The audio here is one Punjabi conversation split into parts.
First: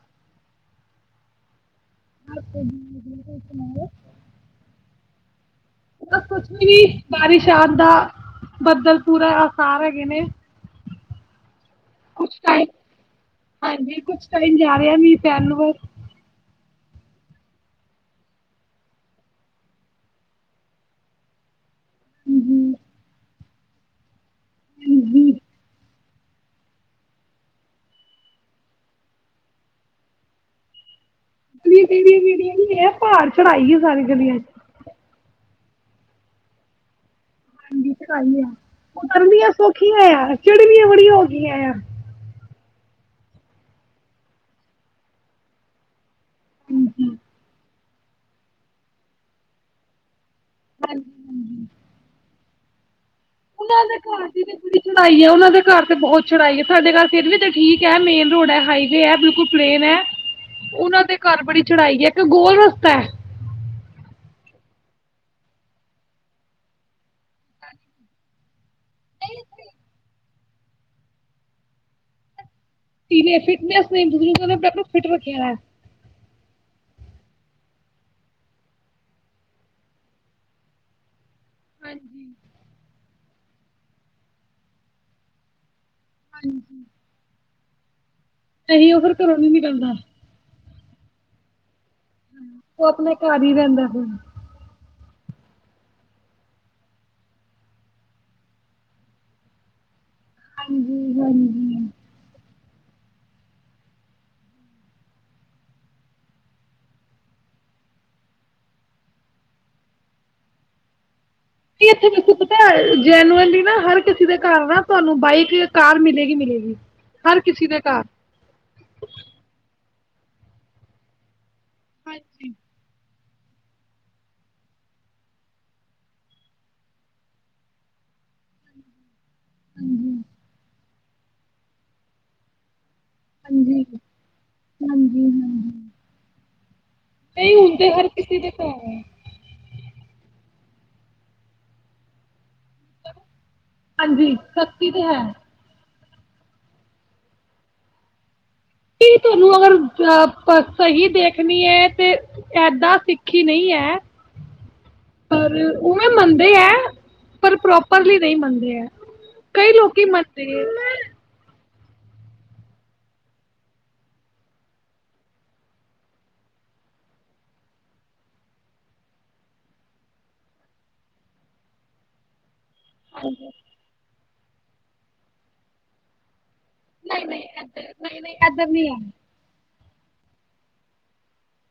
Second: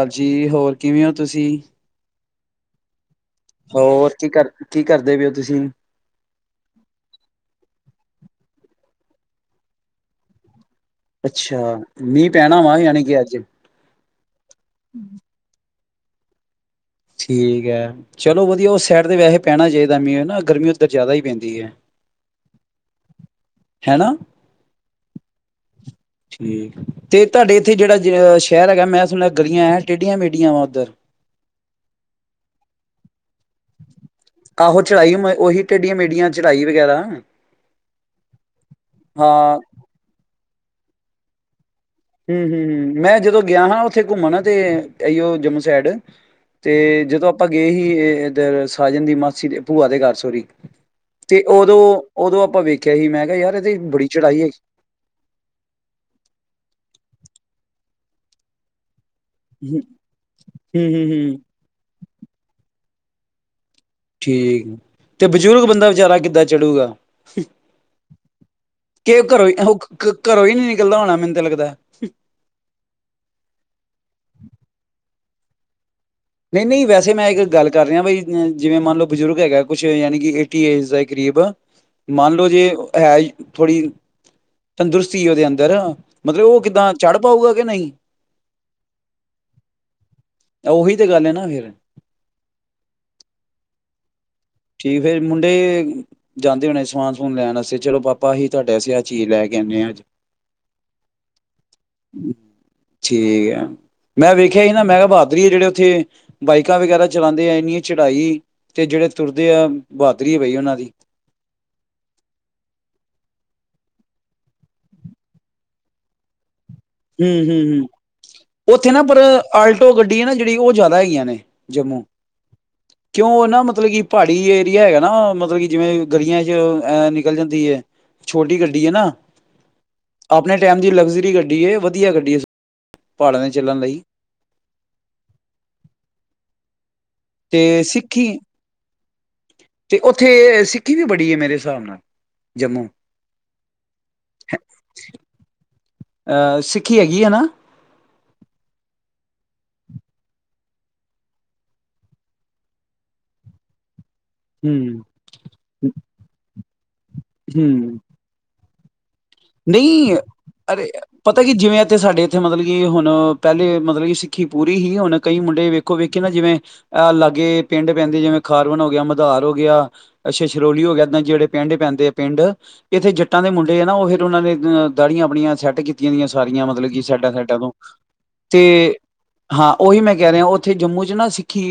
ਹਾਂਜੀ ਹੋਰ ਕਿਵੇਂ ਹੋ ਤੁਸੀਂ ਹ [inaudible] ਹੋ ਹੋਰ ਕੀ ਕਰ ਕੀ ਕਰਦੇ ਪਏ ਉ ਤੁਸੀਂ ਬ ਕੁਛ ਵੀ ਵੀ ਬਾਰਿਸ਼ ਆਨ ਦਾ ਬੱਦਲ ਪੂਰਾ ਆਸਾਰ ਹੈਗੇ ਨੇ ਅੱਛਾ ਮੀਂਹ ਕੁਛ ਪੈਣਾ ਟਾਈਮ ਵਾ ਯਾਨੀ ਕਿ ਅੱਜ ਹਾਂਜੀ ਕੁਛ ਜਾ ਰਿਹਾ ਮੀ ਪੈਣ ਨ ਵ ਠੀਕ ਹੈ ਚਲੋ ਵਧੀਆ ਉਸ ਸਾਈਡ ਤੇ ਵੈਸੇ ਪੈਣਾ ਚਾਹੀਦਾ ਮੀਂਹ ਨਾ ਗਰਮੀ ਉੱਧਰ ਜ਼ਿਆਦਾ ਹੀ ਪੈਂਦੀ ਹੈ ਹੂੰ ਹੂੰ ਹੈਨਾ ਹੂੰ ਹੂੰ ਠੀਕ ਤੇ ਤੁਹਾਡੇ ਇੱਥੇ ਜਿਹੜਾ ਜ ਸ਼ਹਿਰ ਹੈਗਾ ਮੈਂ ਸੁਣਿਆ ਗਲੀਆਂ ਹੈ ਟੇਢੀਆਂ ਮੇਢੀਆਂ ਵਾ ਉੱਧਰ ਗਲੀਆਂ ਤੇਡਈਆ ਮੇਡਦੀਆਂ ਨਹੀਂ ਏ ਪਹਾੜ ਚੜਾਈ ਆ ਸਾਰੀ ਗਲੀਆਂ ਚ ਟੇਡੀਆਂ ਮੇਢੀਆਂ ਚੜ੍ਹਾਈ ਵਗੈਰਾ ਹਾਂਜੀ ਚੜਾਈ ਆ ਉਤਰਨੀਆ ਹਾਂ ਸੌਖੀਆ ਯਾਰ ਚੜਨੀਆ ਬੜੀਆਂ ਔਖੀਆਂ ਆ ਹਮ ਹਮ ਹ ਮੈਂ ਜਦੋਂ ਗਿਆ ਹਾਂ ਉੱਥੇ ਘੁੰਮਣ ਤੇ ਇਈਓ ਜੰਮੂ ਸਾਈਡ ਤੇ ਹਾਂਜੀ ਜਦੋਂ ਆਪਾਂ ਗਏ ਸੀ ਇਧਰ ਸਾਜਨ ਦੀ ਮਾਸੀ ਦੇ ਭੂਆ ਦੇ ਘਰ ਸੋਰੀ ਹਾਂਜੀ ਤੇ ਹਾਂਜੀ ਉਦੋਂ ਉਦੋਂ ਆਪਾਂ ਵੇਖਿਆ ਹੀ ਮੈਂ ਕਿਹਾ ਯਾਰ ਇਹਦੀ ਉਹਨਾਂ ਦੇ ਬੜੀ ਘਰ ਚੜਾਈ ਦੀ ਹੈਗੀ। ਬੜੀ ਚੜਾਈ ਹੈ ਉਹਨਾਂ ਦੇ ਘਰ ਤੇ ਬਹੁਤ ਚੜਾਈ ਸਾਡੇ ਘਰ ਫਿਰ ਵੀ ਤਾਂ ਠੀਕ ਹੈ, ਮੇਨ ਰੋਡ ਹੈ ਹਾਈਵੇ ਹੈ ਬਿਲਕੁਲ ਹੂੰ, ਪਲੇਨ ਐ ਹੂੰ, ਉਹਨਾਂ ਹੂੰ, ਦੇ ਹੂੰ। ਘਰ ਬੜੀ ਚੜਾਈ ਐ ਇੱਕ ਗੋਲ ਰ ਕੁੱਤਾ [inaudible] ਠੀਕ ਤੇ ਬਜ਼ੁਰਗ ਬੰਦਾ ਵਿਚਾਰਾ ਕਿੱਦਾਂ ਚੜੂਗਾ, ਕਿ ਘਰੋਂ ਹੀ ਉਹ ਘਰੋਂ ਹੀ ਨੀ ਨਿਕਲਦਾ ਹੋਣਾ ਮੈਨੂੰ ਤਾਂ ਲੱਗਦਾ ਤਨ ਫਿਟਨਸ ਨਹੀਂ ਦ ਆਪ ਆਪ ਫਿਟ ਰੱਖੇ [inaudible] ਨਹੀਂ ਨਹੀਂ ਵੈਸੇ ਮੈਂ ਇੱਕ ਗੱਲ ਕਰ ਰਿਹਾ ਬਈ, ਜਿਵੇਂ ਮੰਨ ਲਓ ਬਜ਼ੁਰਗ ਹੈਗਾ ਕੁਛ ਯਾਨੀ ਕਿ ਏਟੀ ਏਜ ਦਾ ਇੱਕ ਗ਼ਰੀਬ ਹਾਂਜੀ। ਮੰਨ ਲੋੋ ਜੇ ਹੈ ਥੋੜ੍ਹੀ ਤੰਦਰੁਸਤੀ ਉਹਦੇ ਅੰਦਰ ਮਤਲਬ, ਉਹ ਕਿੱਦਾਂ ਚੜ ਪਾਊਗਾ। ਕਿ, ਨਹੀਂ। ਅਸੀ ਉਹ ਫਿਰ ਘਰੋਂ ਨੀ ਨਿਕਲਦਾ। ਉਹ ਹੀ ਤੇ ਗੱਲ ਹੈ ਨਾ ਫਿਰ। ਉਹ ਆਪਣੇ ਘਰ ਹੀ ਰਹਿੰਦਾ, ਹੁਣ। ਠੀਕ, ਫਿਰ ਮੁੰਡੇ ਜਾਂਦੇ ਹੋਣੇ ਸਮਾਨ-ਸਮੂਨ ਲੈਣ ਵਾਸਤੇ ਚਲੋ, ਪਾਪਾ ਅਸੀਂ ਤੁਹਾਡੇ ਲਈ ਆਹ ਚੀਜ਼ ਲੈ ਕੇ ਆਂਦੇ ਹਾਂ, ਅੱਜ। ਹਾਂਜੀ, ਹਾਂਜੀ। ਠੀਕ ਹੈ। ਮੈਂ ਵੇਖਿਆ ਹੀ ਨਾ ਮੈਂ ਕਿਹਾ, ਬਹਾਦਰੀ ਹੈ। ਜਿਹੜੇ ਉੱਥੇ ਬਾਈਕਾਂ ਵਗੈਰਾ ਚਲਾਉਂਦੇ ਆ, ਇੰਨੀ ਚੜਾਈ ਤੇ ਜਿਹੜੇ ਤੁਰਦੇ ਆ, ਬਹਾਦਰੀ ਹੈ ਭਈ ਉਹਨਾਂ ਦੀ। ਕੀ ਇੱਥੇ ਤੁਹਾਨੂੰ ਪਤਾ ਜੈਨੂਅਲੀ ਨਾ, ਹਰ ਕਿਸੇ ਦੇ ਘਰ ਨਾ ਤੁਹਾਨੂੰ ਬਾਈਕ ਜਾਂ ਕਾਰ ਮਿਲੇਗੀ-ਮਿਲੇਗੀ। ਹੂੰ, ਹੂੰ, ਹੂੰ। ਉੱਥੇ ਨਾ ਪਰ ਆਲਟੋ ਗੱਡੀ -ਨਾ ਜਿਹੜੀ ਉਹ ਜ਼ਿਆਦਾ ਹੈਗੀਆਂ ਨੇ। ਜੰਮੂ ਅੱਛਾ। ਕਿਉਂ ਨਾ ਮਤਲਬ ਕਿ, ਪਹਾੜੀ ਏਰੀਆ ਹੈਗਾ ਨਾ, ਮਤਲਬ ਕਿ ਜਿਵੇਂ ਗਲੀਆਂ ਚ ਐ ਨਿਕਲ ਜਾਂਦੀ ਐ ਛੋਟੀ ਗੱਡੀ ਹੈ ਨਾ। ਹਾਂਜੀ ਆਪਣੇ ਟਾਈਮ ਦੀ ਲਗਜ਼- -ਰੀ ਗੱਡੀ ਹੈ। ਵਧੀਆ ਗੱਡੀ ਹੈ, ਪਹਾੜਾਂ ਦੇ ਚੱਲਣ ਲਈ ਹਾਂਜੀ-ਹਾਂਜੀ। ਹੂ। ਨਹੀਂ, ਹੁਣ ਤੇ ਹਰ ਕਿਸੀ ਦੇ ਘਰ- ਤੇ ਉੱਥੇ ਸਿੱਖੀ ਵੀ ਬੜੀ ਹੈ, ਮੇਰੇ ਹਿਸਾਬ ਨਾਲ। ਜੰਮੂ ਹਾਂਜੀ, ਸਖਤੀ ਤੇ ਹੈ। ਐ, ਸਿੱਖੀ ਹੈਗੀ ਹੈ ਨਾ। ਕੀ ਤੁਹਾਨੂੰ ਅਗਰ ਐ, ਸਹੀ ਦੇਖਨੀ ਐ ਤੇ ਏਦਾਂ ਸਿੱਖੀ ਨਹੀਂ ਹੈ। ਹੂੰ ਪਰ ਉਵੇਂ ਮੰਨਦੇ ਐ [inaudible] ਪਰ ਹੂੰ ਪ੍ਰੋਪਰਲੀ ਨਹੀਂ ਮੰਨਦੇ ਐ। ਨਹੀਂ, ਅਰੇ ਪਤਾ ਕੀ ਜਿਵੇਂ- ਤੇ ਸਾਡੇ ਇੱਥੇ ਮਤਲਬ ਕਿ, ਹੁਣ ਪਹਿਲੇ ਮਤਲਬ ਕਿ ਸਿੱਖੀ ਪੂਰੀ ਹੀ। ਹੁਣ ਕਈ ਮੁੰਡੇ ਵੇਖੋ-ਵੇਖੇ ਨਾ ਜਿਵੇਂ ਅਹ ਲਾਗੇ ਪਿੰਡ ਪੈਂਦੇ ਜਿਵੇਂ ਖਾਰਵਨ ਹੋ ਗਿਆ, ਮਦਾਰ ਹੋ ਗਿਆ, ਸ਼ਛਰੋਲੀ ਹੋ ਗਿਆ, ਏਦਾਂ ਜਿਹੜੇ ਪਿੰਡ ਪੈਂਦੇ ਆ, ਪਿੰਡ- ਇੱਥੇ ਜੱਟਾਂ ਦੇ ਮੁੰਡੇ, ਆ ਨਾ ਉਹ ਇਹ- ਉਹਨਾਂ ਨੇ ਦਾੜੀਆਂ ਆਪਣੀਆਂ ਸੈੱਟ ਕੀਤੀਆ। ਸਾਰੀਆਂ ਮਤਲਬ ਕਿ ਨਹੀਂ-ਨਹੀਂ ਸਾਾਈਡਾਂ-ਸਾਈਡਾਂ ਤੋਂ, ਏਧਰ ਨਹੀਂ-ਨਹੀਂ ਤੇ ਏਧਰ ਨੀ ਹੈ। ਹਾਂ ਉਹੀ ਮੈਂ ਕਹਿ ਰਿਹਾ ਉੱਥੇ ਜੰਮੂ ' ਨਾ ਸਿੱਖੀ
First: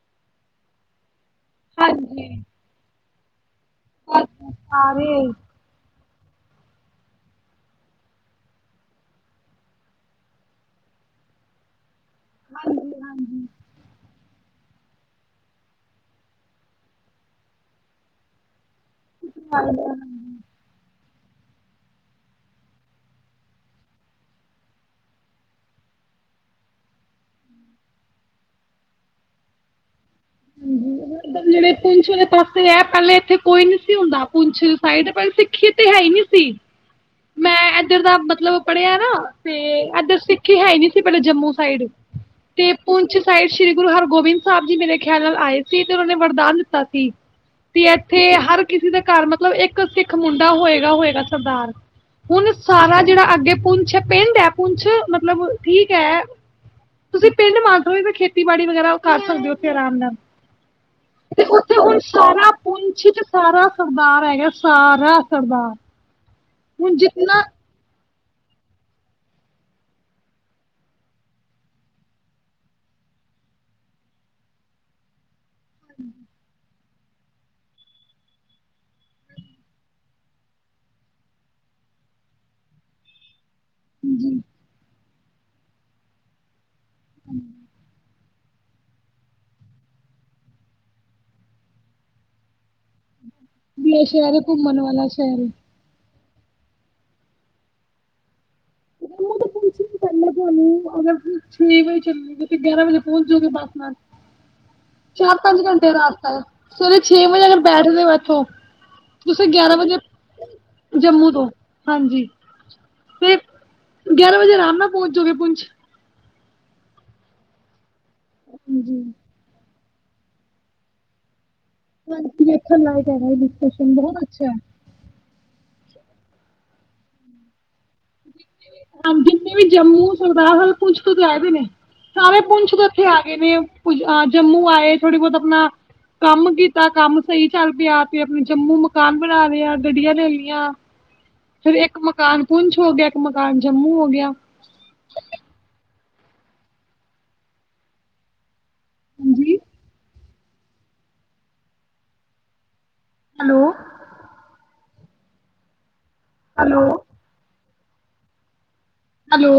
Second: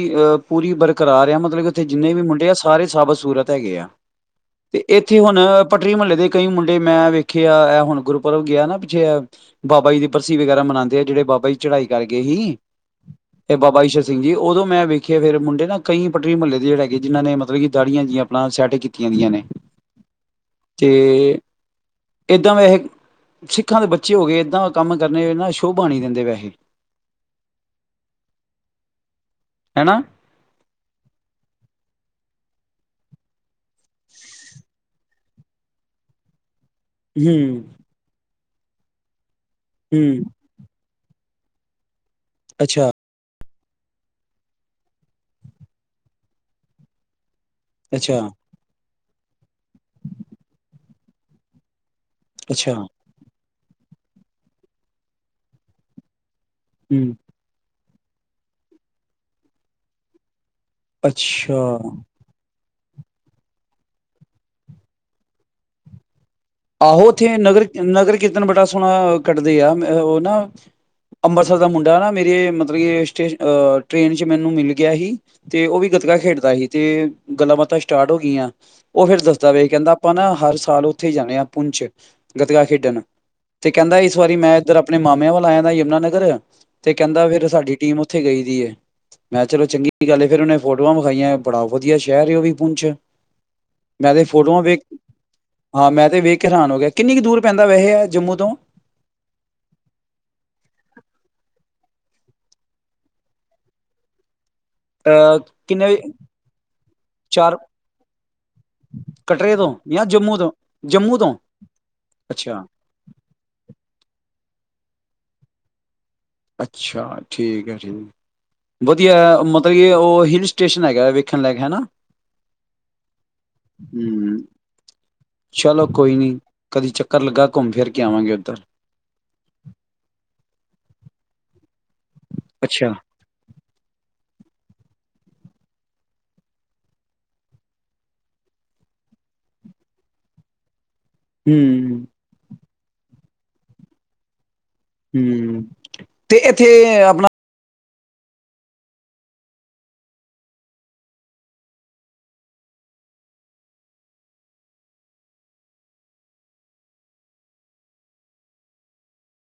ਪੂਰੀ ਬਰਕਰਾਰ ਹੈ। ਮਤਲਬ ਉੱਥੇ ਜਿੰਨੇ ਵੀ ਹਾਂਜੀ। ਮੁੰਡੇ ਆ, ਸਾਰੇ ਸਾਬਤ- ਸੂਰਤ। ਹੈਗੇ ਆ, ਬਸ ਤੇ ਸਾਰੇ ਇੱਥੇ ਹੁਣ ਪਟਰੀ ਮੁਹੱਲੇ ਦੇ- ਕਈ ਮੁੰਡੇ ਮੈਂ ਵੇਖੇ, ਆ, ਇਹ ਹੁਣ ਗੁਰੂ ਪੂਰਬ ਗਿਆ ਨਾ ਪਿੱਛੇ। ਇਹ ਬਾਬਾ ਜੀ ਦੀ ਬਰਸੀ ਵਗੈਰਾ ਮਨਾਉਦੇ ਆ, ਜਿਹੜੇ ਬਾਬਾ ਜੀ ਚੜਾਈ- ਕਰ ਗਏ ਹੀ, ਤੇ ਬਾਬਾ ਈਸ਼ਰ ਸਿੰਘ ਜੀ ਉਦੋਂ- ਮੈਂ ਵੇਖਿਆ ਫੇਰ ਮੁੰਡੇ ਨਾ ਕਈ ਪਟਰੀ ਮਹੱਲੇ ਦੇ ਜਿਹੜੇ ਹੈਗੇ ਜਿਹਨਾਂ ਨੇ ਮਤਲਬ ਕਿ ਦਾੜੀਆਂ ਜਿਆਂ ਅਪਣਾ ਸੈਟ ਕੀਤੀ ਆਂ ਦੀ ਨੇ ਹਾਂਜੀ-ਹਾਂਜੀ ਤੇ [inaudible] ਏਦਾਂ ਵੈਸੇ ਸਿੱਖਾਂ ਦੇ ਬੱਚੇ ਹੋ ਕੇ ਏਦਾਂ ਦੇ ਕੰਮ ਕਰਨੇ ਨਾ ਸ਼ੋਭਾ ਨਹੀਂ ਦਿੰਦੇ ਵੈਸੇ, ਹੈਨਾ। ਏਧਰ ਜਿਹੜੇ ਪੁੰਛ ਵਾਲੇ ਪਾਸੇ ਏ ਪਹਿਲੇ ਇਥੇ ਕੋਈ ਨੀ ਸੀ ਹੁੰਦਾ ਪੁੰਛ ਸਾਇਡ ਸਿੱਖ ਤੇ ਹੈ ਹੀ ਨੀ ਸੀ। ਮੈਂ ਹਮ ਇੱਧਰ ਦਾ ਮਤਲਬ ਪੜਿਆ ਨਾ ਤੇ ਇਧਰ ਹਮ ਸਿੱਖੀ ਹੈ ਨੀ ਸੀ ਫੇਰ ਜੰਮੂ ਸਾਈਡ ਤੇ ਅੱਛਾ ਪੁੰਛ ਸਾ਼ਯਦ ਸ਼੍ਰੀ ਗੁਰੂ ਹਰਗੋਬਿੰਦ ਸਾਹਿਬ ਜੀ ਮੇਰੇ ਖਿਆਲ ਨਾਲ ਆਏ ਸੀ ਤੇ ਉਹਨਾਂ ਨੇ ਵਰਦਾਨ ਦਿੱਤਾ ਸੀ ਤੇ ਅੱਛਾ ਇੱਥੇ ਹਰ ਕਿਸੇ ਦਾ ਘਰ ਮਤਲਬ ਇੱਕ ਸਿੱਖ ਮੁੰਡਾ ਹੋਏਗਾ ਹੋਏਗਾ ਸਰਦਾਰ। ਹੁਣ ਅੱਛਾ ਸਾਰਾ ਜਿਹੜਾ ਅੱਗੇ ਪੂੰਛ ਅੱਛਾ ਪਿੰਡ ਹੈ ਪੁੰਛ, ਮਤਲਬ ਠੀਕ ਹੈ ਹਮ ਤੁਸੀਂ ਪਿੰਡ ਮਾ ਤੁਸੀਂ ਖੇਤੀਬਾੜੀ ਵਗੈਰਾ ਉਹ ਕਰ ਸਕਦੇ ਹੋ ਉੱਥੇ ਆਰਾਮ ਨਾਲ। ਤੇ ਉੱਥੇ ਅੱਛਾ ਹੁਣ ਸਾਰਾ ਪੂੰਛ ਚ ਸਾਰਾ ਸਰਦਾਰ ਹੈਗਾ, ਸਾਰਾ ਸਰਦਾਰ। ਹੁਣ ਆਹੋ ਉੱਥੇ ਜਿੰਨਾ ਨਗਰ, ਨਗਰ ਕੀਰਤਨ ਬੜਾ ਸੋਹਣਾ ਕੱਢਦੇ ਆ ਉਹ ਨਾ ਅੰਮ੍ਰਿਤਸਰ ਦਾ ਮੁੰਡਾ ਨਾ ਮੇਰੇ ਮਤਲਬ ਕਿ ਸਟੇਸ਼ ਟ੍ਰੇਨ ਚ ਮੈਨੂੰ ਮਿਲ ਗਿਆ ਸੀ ਤੇ ਉਹ ਵੀ ਗੱਤਕਾ ਖੇਡਦਾ ਸੀ। ਤੇ ਗੱਲਾਂ ਬਾਤਾਂ ਸਟਾ੍ਟ ਹੋ ਗਈਆਂ ਉਹ ਫੇਰ ਦੱਸਦਾ ਪਿਆ ਸੀ ਕਿ ਆਪਾਂ ਨਾ ਹਰ ਸਾਲ ਉੱਥੇ ਹੀ ਜਾਣੇ ਆ। ਪੁੰਛ, ਗਤਕਾ ਖੇਡਣ। ਤੇ ਕਹਿੰਦਾ ਇਸ ਵਾਰੀ ਮੈਂ ਇੱਧਰ ਆਪ ਮੈਂ ਮਾਮਿਆਂ ਵੱਲ ਆਇਆ ਦਾ ਯਮੁਨਾਨਗਰ ਤੇ ਕਹਿੰਦਾ ਫਿਰ ਸਾਡੀ ਟੀਮ ਉੱਥੇ ਗਈ ਦੀ ਏ, ਮੈਂ ਕਿਹਾ ਚਲੋ ਚੰਗੀ ਗੱਲ ਏ ਫਿਰ ਉਹਨੇ ਫੋਟੋਆਂ ਵਿਖਾਈਆਂ। ਬੜਾ ਵਧੀਆ ਸ਼ਹਿਰ ਉਹ ਵੀ ਪੁੰਛ ਵੀ ਇਹ ਮੈਂ ਤੇ ਸ਼ਹਿਰ ਹੈ ਫੋਟੋਆਂ ਵੇਖ, ਘੁੰਮਣ ਵਾਲਾ ਸ਼ਹਿਰ ਹੈ ਹਾਂ ਮੈਂ ਤੇ ਵੇਖ ਹੈਰਾਨ ਹੋ ਗਿਆ, ਕਿੰਨੀ ਕੁ ਦੂਰ ਪੈਂਦਾ ਵੈਸੇ ਏ ਜੰਮੂ ਤੋਂ। ਜੰਮੂ ਤੋਂ ਪੁੰਛ ਪੈਂਦਾ ਤੁਹਾਨੂੰ, ਅਗਰ ਛੇ ਵਜੇ ਚੱਲੇ ਤਾਂ ਗਿਆਰਾਂ ਵਜੇ ਪਹੁੰਚ ਜਾਓਗੇ, ਬਸ ਨਾਲ। ਚਾਰ, ਅਹ ਪੰਜ ਕਿੰਨੇ ਘੰਟੇ ਰਸਤਾ ਹੈ ਸਵੇਰੇ ਛੇ ਵਜੇ ਚਾਰ ਅਗਰ ਬੈਠਦੇ ਹੋ ਐਥੋਂ ਤੁਸੀਂ ਕਟਰੇ ਤੋਂ ਗਿਆਰਾਂ ਵਜੇ, ਜਾਂ ਜੰਮੂ ਤੋਂ ਜੰਮੂ ਤੋਂ, ਹਾਂਜੀ। ਅੱਛਾ, ਫੇ ਗਿਆਰਾਂ ਵਜੇ ਆਰਾਮ ਨਾਲ ਪਹੁੰਚ ਜਾਔਗੇ ਪੁੰਛ। ਅੱਛਾ। ਠੀਕ ਹੈ, ਠੀਕ। ਹਾਂਜੀ ਵਧੀਆ ਏ ਮ ਮਤਲਬ ਕਿ ਔ ਹਿੱਲ ਸਟੇਸ਼ਨ ਹੈਗਾ, ਵੇਖਣ ਲਾਈਕ। [unintelligible] ਸਟੇਸ਼ਨ ਬਹੁਤ ਹੂੰ। ਅੱਛਾ। ਚਲੋ ਕੋਈ ਨੀ, ਕਦੀ ਚੱਕਰ ਲੱਗਾ ਘੁੰਮ ਫਿਰ ਕੇ ਆਵਾਂਗੇ ਉੱਧਰ ਹਾਂਜੀ, ਜਿਵੇਂ ਜੰਮੂ ਸਰਦਾਰ ਕੁਛ ਕੁ [unintelligible] ਸਾਰੇ ਪੁੰਛ ਤੋਂ ਅੱਛਾ ਏਥੇ ਆ ਗਏ ਨੇ। [unintelligible] ਜੰਮੂ ਆਏ ਥੋੜੀ ਬਹੁਤ ਆਪਣਾ ਕੰਮ ਕੀਤਾ, ਕੰਮ ਸਹੀ ਚੱਲ ਪਿਆ, ਤੇ ਆਪਣੇ ਜੰਮੂ ਮਕਾਨ ਬਣਾ ਲਿਆ, ਗੱਡੀਆਂ ਲੈ ਲਈਆਂ। ਫੇਰ ਇੱਕ ਹੂੰ। ਮਕਾਨ, ਪੂੰਛ। ਹੋ ਗਿਆ, ਇੱਕ ਮਕਾਨ ਜੰਮੂ ਹੋ ਗਿਆ। ਹੁੰ, ਤੇ ਇੱਥੇ ਆਪਣਾ ਹਾਂਜੀ। ਹੈਲੋ। ਹੈਲੋ। ਹੈਲੋ।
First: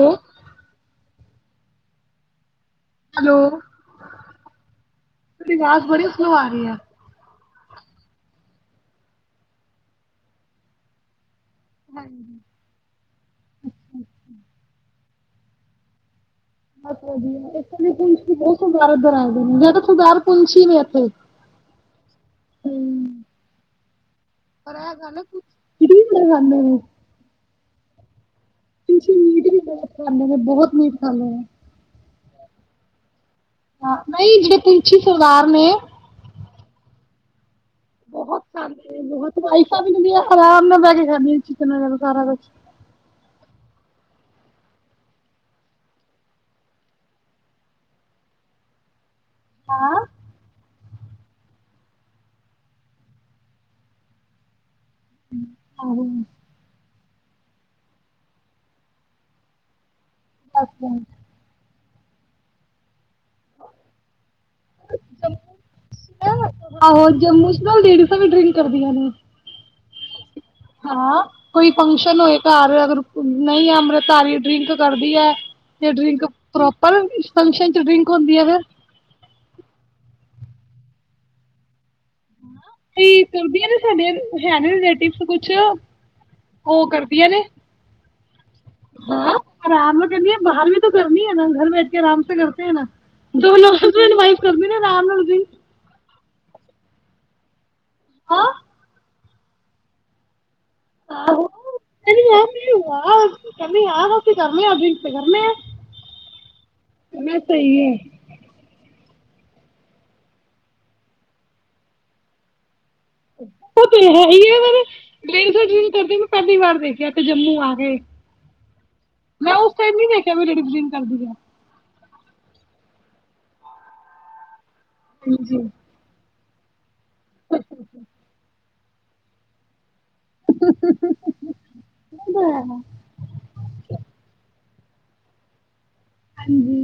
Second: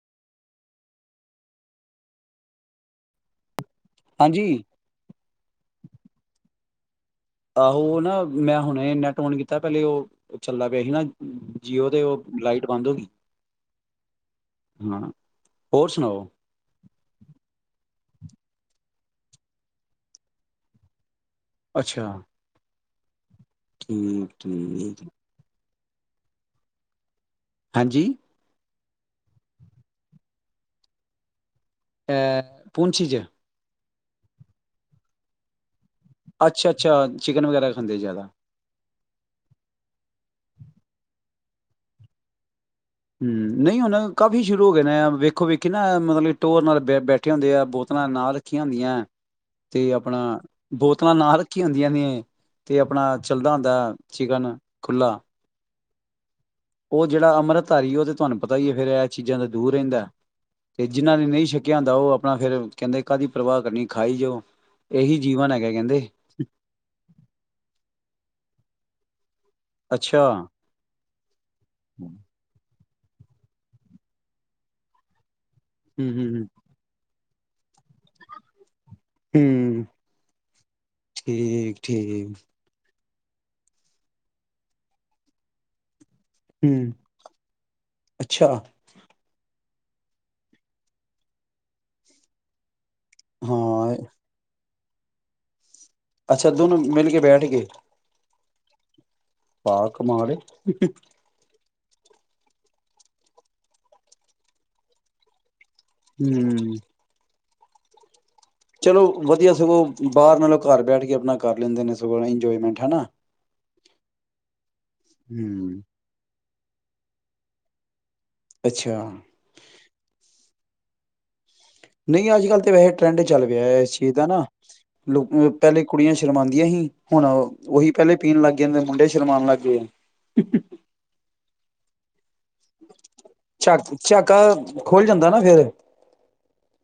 ਹੈਲੋ। ਹਾਂਜੀ ਤੁਹਾਡੀ ਆਵਾਜ਼ ਬੜੀ ਸਲੋ ਆ ਰਹੀ ਏ। ਆਹੋ ਔਨਾ, ਮੈਂ ਹੁਣੇ ਨੈਟ ਔਨ ਕੀਤਾ, ਪਹਿਲੇ ਔ ਚੱਲਦਾ ਪਿਆ ਹੀ ਨਾ ਜੀਓ ਤੇ ਔ, ਲਾਈਟ ਬੰਦ ਹੋ ਗਈ। ਹਾਂ, ਹੋਰ ਸੁਣਾਓ। ਬਸ ਵਧਿਆ, ਇੱਥੇ ਦੀ ਪੂੰਛ ਤੋਹ ਬਹੁਤ ਸਰਦਾਰ ਏਥੇ ਆਏ ਦੇ ਨੇ, ਜ਼ਯਾਦਾ ਤਰ ਸਰਦਾਰ ਪੂੰਛੀ ਨੇ ਇੱਥੇ। ਅੱਛਾ। ਹੁੰ। ਠੀਕ। ਪਰ ਇਹ ਠੀਕ ਗੱਲ ਏ ਕੁਛ [unintelligible] ਆਂਦੇ ਨੇ। ਹਾਂਜੀ। ਪੂੰਛੀ ਮੀਟ ਵੀ ਬਹੁਤ ਖਾਂਦੇ ਨੇ, ਬਹੁਤ ਮੀਟ ਖਾਂਦੇ ਨੇ। ਏ ਪੂੰਛੀ'ਚ। ਨਹੀਂ ਜਿਹੜੇ ਪੂੰਛੀ ਸਰਦਾਰ ਨੇ। [unintelligible] ਅੱਛਾ ਅੱਛਾ, ਚਿਕਨ ਵਗੈਰਾ ਖਾਂਦੇ ਜ਼ਿਆਦਾ। ਬਹੁਤ ਖਾਂਦੇ ਬਹੁਤ ਵਾਇਫਾਂ ਵੀ ਏਨਾ ਦੀਆਂ ਆਰਾਮ ਨਾਲ ਬੈਠ ਕੇ ਖਾਂਦੀਆਂ ਨੇ ਚਿਕਨ ਵਗੈਰਾ ਸਾਰਾ ਕੁਛ। ਹੁੰ ਨਹੀਂ ਹੁਣ ਕਾਫੀ ਸ਼ੁਰੂ ਹੋ ਗਏ ਨੇ ਵੇਖੋ ਵੇਖੀ ਨਾ ਮਤਲਬ ਕਿ ਟੋਰ ਨਾਲ ਬੈਠੇ ਹੁੰਦੇ ਆ ਬੋਤਲਾਂ ਨਾਲ ਰੱਖੀਆਂ ਹੁੰਦੀਆਂ। ਤੇ ਆਪਣਾ ਬੋਤਲਾਂ ਨਾਲ ਰੱਖੀਆਂ ਹੁੰਦੀਆਂ ਨੇ ਤੇ ਆਪਣਾ ਚੱਲਦਾ ਹੁੰਦਾ ਚਿਕਨ। ਖੁੱੱਲਾ। ਆਹੋ। ਓ ਜਿਹੜਾ ਅੰਮ੍ਰਿਤਧਾਰੀ ਏ ਓ ਤੇ ਤੁਹਾਨੂੰ ਪਤਾ ਹੀ ਏ ਫੇਰ ਇਹ ਚੀਜ਼ਾਂ ਦਾ ਦੂਰ ਰਹਿੰਦਾ। ਬਸ ਤੇ ਬਸ। ਜਿਨਾਂ ਨੇ ਨਹੀ ਸ਼ਕ ਕੀ ਆਂਦਾ ਉਹ ਆਪਣਾ ਫੇਰ ਕਹਿੰਦੇ ਕਾਦੀ ਪਰਵਾਹ ਕਰਨੀ ਖਾਈ ਜਾਓ ਇਹੀ ਜੀਵਨ ਹੈਗਾ ਕਹਿੰਦੇ ਆਹੋ ਜੰਮੂ ਚ ਨਾ ਲੇਡੀਜ਼ਾਂ ਵੀ ਡਰਿੰਕ ਕਰਦੀਆਂ ਨੇ ਅੱਛਾ ਹਾਂ ਕੋਈ ਹੂੰ ਫੰਕਸ਼ਨ ਹੋਏ ਘਰ ਅਗਰ- ਨਹੀਂ ਅੰਮ੍ਰਿਤਧਾਰੀ ਡਰਿੰਕ ਕਰਦੀਆ ਹੈ ਤੇ ਹੂੰ ਡਰਿੰਕ ਹੂੰ ਪ੍ਰੋਪਰ ਫੰਕਸ਼ਨ ਚ ਡਰਿੰਕ ਹੁੰਦੀ ਏ ਫਿਰ ਹੂੰ ਠੀਕ ਠੀਕ। ਕਈ ਕਰਦੀਆਂ ਨੇ ਸਾਡੇ ਹੈ ਨੇ ਰਿਲੇਟਿਵ ਕੁਛ [unintelligible] ਉਹ ਹੂੰ ਕਰਦੀਆਂ ਨੇ ਅੱਛਾ ਆਰਾਮ ਨਾਲ ਕਹਿੰਦਿਆ ਬਾਹਰ ਵੀ ਤਾਂ ਕਰਨੀ ਏ ਨਾ, ਘਰ ਬੈਠ ਕੇ ਆਰਾਮ ਸੇ ਕਰਤੇ ਹੈ ਨਾ। ਦੋਨੋ ਹਾਂ ਹਸਬੈਂਡ ਵਾਈਫ ਕਰਦੇ। ਅ [unintelligible] ਰਾਮ ਨਾਲ ਕੀ ਅੱਛਾ ਦੋਨੋ ਮਿਲ ਕੇ ਬੈਠ ਕੇ- ਹਾਂ ਵਾ-ਕਮਾਲ ਏ। [inaudible] ਕਹਿੰਦੀ ਲਵ ਯੂ ਯਾਰ। ਕਹਿੰਦੀ ਯਾਰ ਅਸੀ ਕਰਨੇ ਆ ਡਰਿੰਕ ਕਰਨੇ ਆ। ਹੂੰਅ [unintelligible] ਐ ਸਹੀ ਏ। ਚਲੋ ਵਧੀਆ ਸਗੋਂ ਬਾਹਰ ਨਾਲੋਂ ਘਰ ਬੈਠ ਕੇ ਆਪਣਾ ਕਰ ਲੈਂਦੇ ਨੇ, ਸਗੋਂ ਇੰਜੋਏਮੈਂਟ ਹਨਾ। ਉਹ ਤੇ ਹੈ ਈ ਏ ਪਰ ਲੇਡਿਜਾਂ ਹਮ ਡਰਿੰਕ ਕਰਦੇ ਪਹਿਲੀ ਵਾਰ ਦੇਖਿਆ ਇਥੇ ਜੰਮੂ ਆ ਕੇ। ਅੱਛਾ ਮੈਂ ਉਸ ਟਾਈਮ ਨੀ ਦੇਖਿਆ ਵੀ ਲੇਡਿਜ ਡਰਿੰਕ- ਕਰਦੀਆ। ਨਹੀਂ ਅੱਜ ਕੱਲ੍ਹ ਤਾਂ ਵੈਹੇ ਟਰੈਂਡ ਚੱਲ ਪਿਆ ਏ। ਇਸ ਚੀਜ਼ ਦਾ ਨਾ- ਲੋਕੀ ਹਾਂਜੀ ਪਹਿਲੇ ਕੁੜੀਆਂ'ਚ- ਸ਼ਰਮਾਂਦੀਆਂ ਹੀ ਹੁਣ ਉਹੀ ਪਹਿਲੇ ਪੀਣ ਲੱਗ- ਕਹਿੰਦੇ ਮੁੰਡੇ ਸ਼ਰਮਾਨ ਲੱਗਦੇ ਆ। [inaudible] [unintelligible] ਖੁੱਲ ਜਾਂਦਾ ਨਾ ਫਿਰ ਹਾਂਜੀ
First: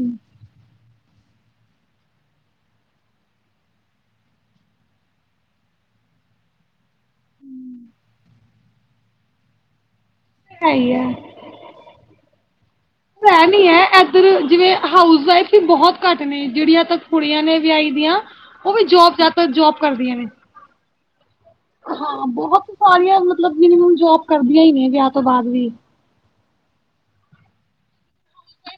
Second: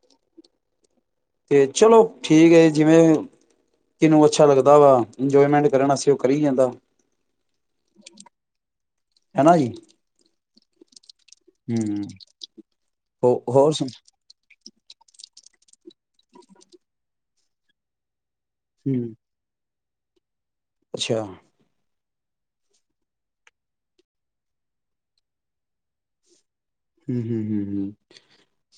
ਤੇ ਚਲੋ ਠੀਕ ਏ, ਜਿਵੇਂ ਕਿਨੂੰ ਅੱਛਾ ਲੱਗਦਾ ਵਾ ਇੰਜੋਇਮੈਂਟ ਕਰਨ ਆਸੇ ਉਹ ਕਰੀ ਜਾਂਦਾ। ਹਨਾ ਜੀ ਹੈ ਹੀ ਹੈ ਹਮ ਹੋ ਹੈ ਨੀ ਹੋਰ ਹੈ ਸੁਣ ਇੱਧਰ ਜਿਵੇਂ ਹਾਊਸ ਵਾਈਫ ਬਹੁਤ ਘੱਟ ਨੇ ਜਿਹੜੀਆਂ ਤੱਕ ਕੁੜੀਆਂ ਨੇ ਵਿਆਹੀ ਦੀਆਂ ਉਹ ਵੀ ਹਮ ਜੋਬ ਜ਼ਿਆਦਾਤਰ ਜੋਬ ਕਰਦੀਆਂ ਨੇ ਅੱਛਾ। ਹਾਂ ਬਹੁਤ ਸਾਰੀਆਂ ਮੀਮਨ ਜੋਬ ਕਰਦੀਆਂ ਹੀ ਨੇ ਵਿਆਹ ਤੋਂ ਬਾਅਦ ਵੀ। [unintelligible]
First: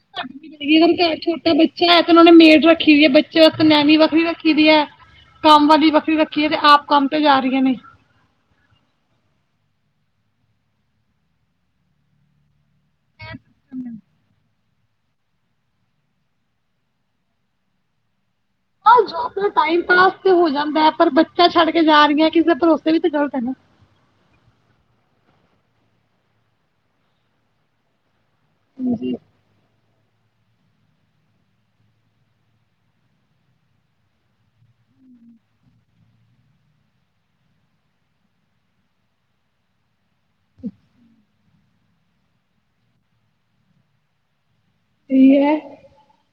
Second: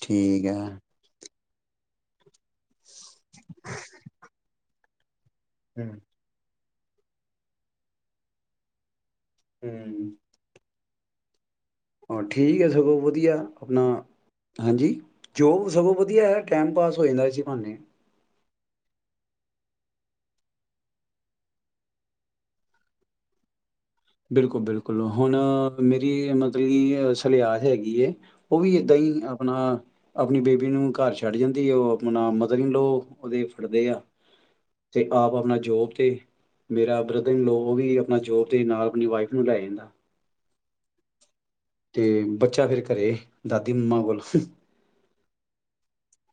ਠੀਕ ਹੈ ਬੱਚਾ ਹੈ ਤੇ ਉਹਨਾਂ ਨੇ ਮੇਡ ਰੱਖੀ ਦੀ ਹੈ ਬੱਚੇ ਵਾਸਤੇ ਨੈਨੀ ਵੱਖਰੀ ਰੱਖੀ ਦੀ ਹੈ। ਕੰਮ ਵਾਲੀ ਹਮ ਬੱਖਰੀ ਰੱਖੀਏ ਤੇ ਆਪ ਕੰਮ ਤੇ ਜਾ ਰਹੀਆਂ ਨੇ ਹਮ। ਹਾਂ ਠੀਕ। ੱਥਗੋਂ ਵਧੀਆ ਆਪਣਾ ਹਾਂਜੀ ਜੋ ਸਗੋਂ ਵਧੀਆ ਹੈ ਟਾਈਮ ਪਾਸ ਹੋ ਜਾਂਦਾ ਅਂ ਭਨੇ ਟਾਈਮ ਪਾਸ ਤੇ ਹੋ ਜਾਂਦਾ ਪਰ ਬੱਚਾ ਛੱਡ ਕੇ ਜਾ ਰਹੀਆਂ ਕਿਸੇ ਦੇ ਭਰੋਸੇ ਵੀ ਤੇ ਗ਼ਲਤ ਹੈ ਨਾ। ਬਿਲਕੁਲ ਬਿਲਕੁਲ ਹੁਣ ਮੇਰੀ ਮਤਲਬ ਕੀ ਸਲਿਆਤ ਹੈਗੀ ਹੈ। ਉਹ ਵੀ ਏਦਾਂ ਹਾਂਜੀ ਹੀ ਆਪਣਾ ਆਪਣੀ ਬੇਬੀ ਨੂੰ ਘਰ ਛੱਡ ਜਾਂਦੀ ਆ ਉਹ ਆਪਣਾ ਮਦਰਗ ਲੋਓ ਉਹਦੇ ਫੜਦੇ ਆ ਤੇ ਆਪ ਆਪਣਾ ਜੋਬ ਤੇ ਮੇਰਾ ਬ੍ਰਦਰਗ ਲੋ ਉਹ ਵੀ ਆਪਣਾ ਜੋਬ ਤੇ ਨਾਲ ਆਪਣੀ ਵਾਈਫ ਨੂੰ ਲੈ ਜਾਂਦਾ। [unintelligible] ਤੇ ਬੱਚਾ ਫਿਰ ਘਰੇ ਦਾਦੀ ਮੰਮਾ ਕੋਲ ਹੈ।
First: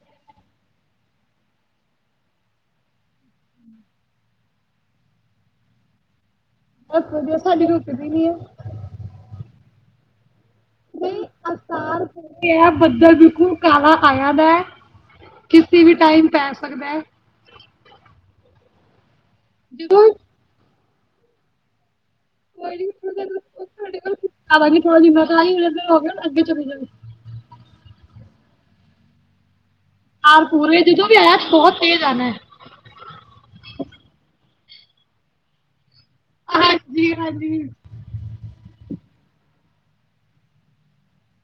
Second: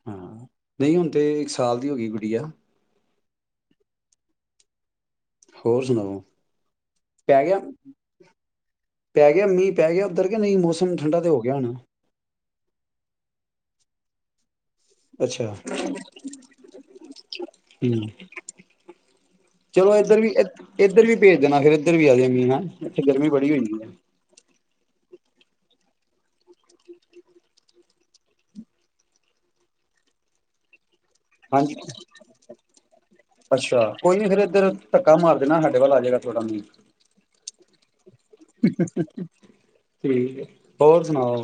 ਹਾਂ ਨਹੀਂ ਹੁਣ ਤੇ ਇੱਕ ਸਾਲ ਦੀ ਹੋ ਗਈ ਗੁੜੀਆ ਹੋਰ ਸੁਣਾਓ? ਬਸ ਵਧੀਆ ਪੈ ਗਿਆ ਸਾਡੀ ਰੋਟੀ ਬਣੀ ਹੈ। ਪੈ ਗਿਆ ਮੀਂਹ ਪੈ ਗਿਆ ਉਧਰ? ਨਹੀਂ ਅਸਾਰ ਬੱਦਲ ਦੇਖੋ। ਕਾਲਾ ਖਾਇਆ ਦਾ ਹੈ। ਅੱਛਾ ਕਿਸੇ ਵੀ ਟਾਈਮ ਪੈ ਸਕਦਾ ਹੈ। ਹਮ। ਚਲੋ ਜਦੋਂ ਇਏਧਰ ਵੀ ਇੱਧਰ ਵੀ ਭੇਜ ਦੇਣਾ ਫੇਰ ਕੋਈ ਹੈ ਤੁਹਾਡੇ ਕੋਲ ਆਵਾਂਗੇ। ਹੀ ਮੈਂ ਕਿਹਾਈ ਹੋ ਗਿਆ ਅੱਗੇ ਚਲੇ ਜਾਵੇ। [inaudible] ਆਰ ਪੂਰ ਵਿੱਚ। ਹਾਂਜੀ, ਅੱਛਾ ਕੋਈ ਨੀ ਫਿਰ ਇੱਧਰ ਧੱਕਾ ਮਾਰ ਦੇਣਾ ਸਾਡੇ ਵੱਲ ਆ। ਜਾਏਗਾ ਥੋੜਾ ਮੀਂਹ ਹਾਂਜੀ -ਹਾਂਜੀ। ਠੀਕ ਹੋਰ ਸੁਣਾਓ।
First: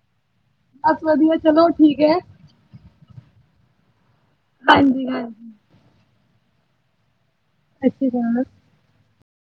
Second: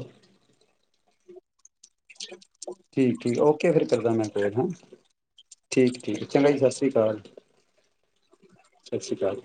ਬਸ ਵਧੀਆ ਚਲੋ। ਠੀਕ ਹੈ [unintelligible] ਠੀਕ ਠੀ ਓਕੇ ਫਿਰ ਕਰਦਾ ਮੈਂ। ਫ ਹ ਹਾਂਜੀ ਹਾਂਜੀ ਠੀਕ ਠੀਕ [inaudible] ਚਲੋ ਜੀ, ਸਤਿ ਸ਼੍ਰੀ ਅਕਾਲ। ਅੱਛੀ ਗਲ। ਸਤਿ ਸ਼੍ਰੀ ਅਕਾਲ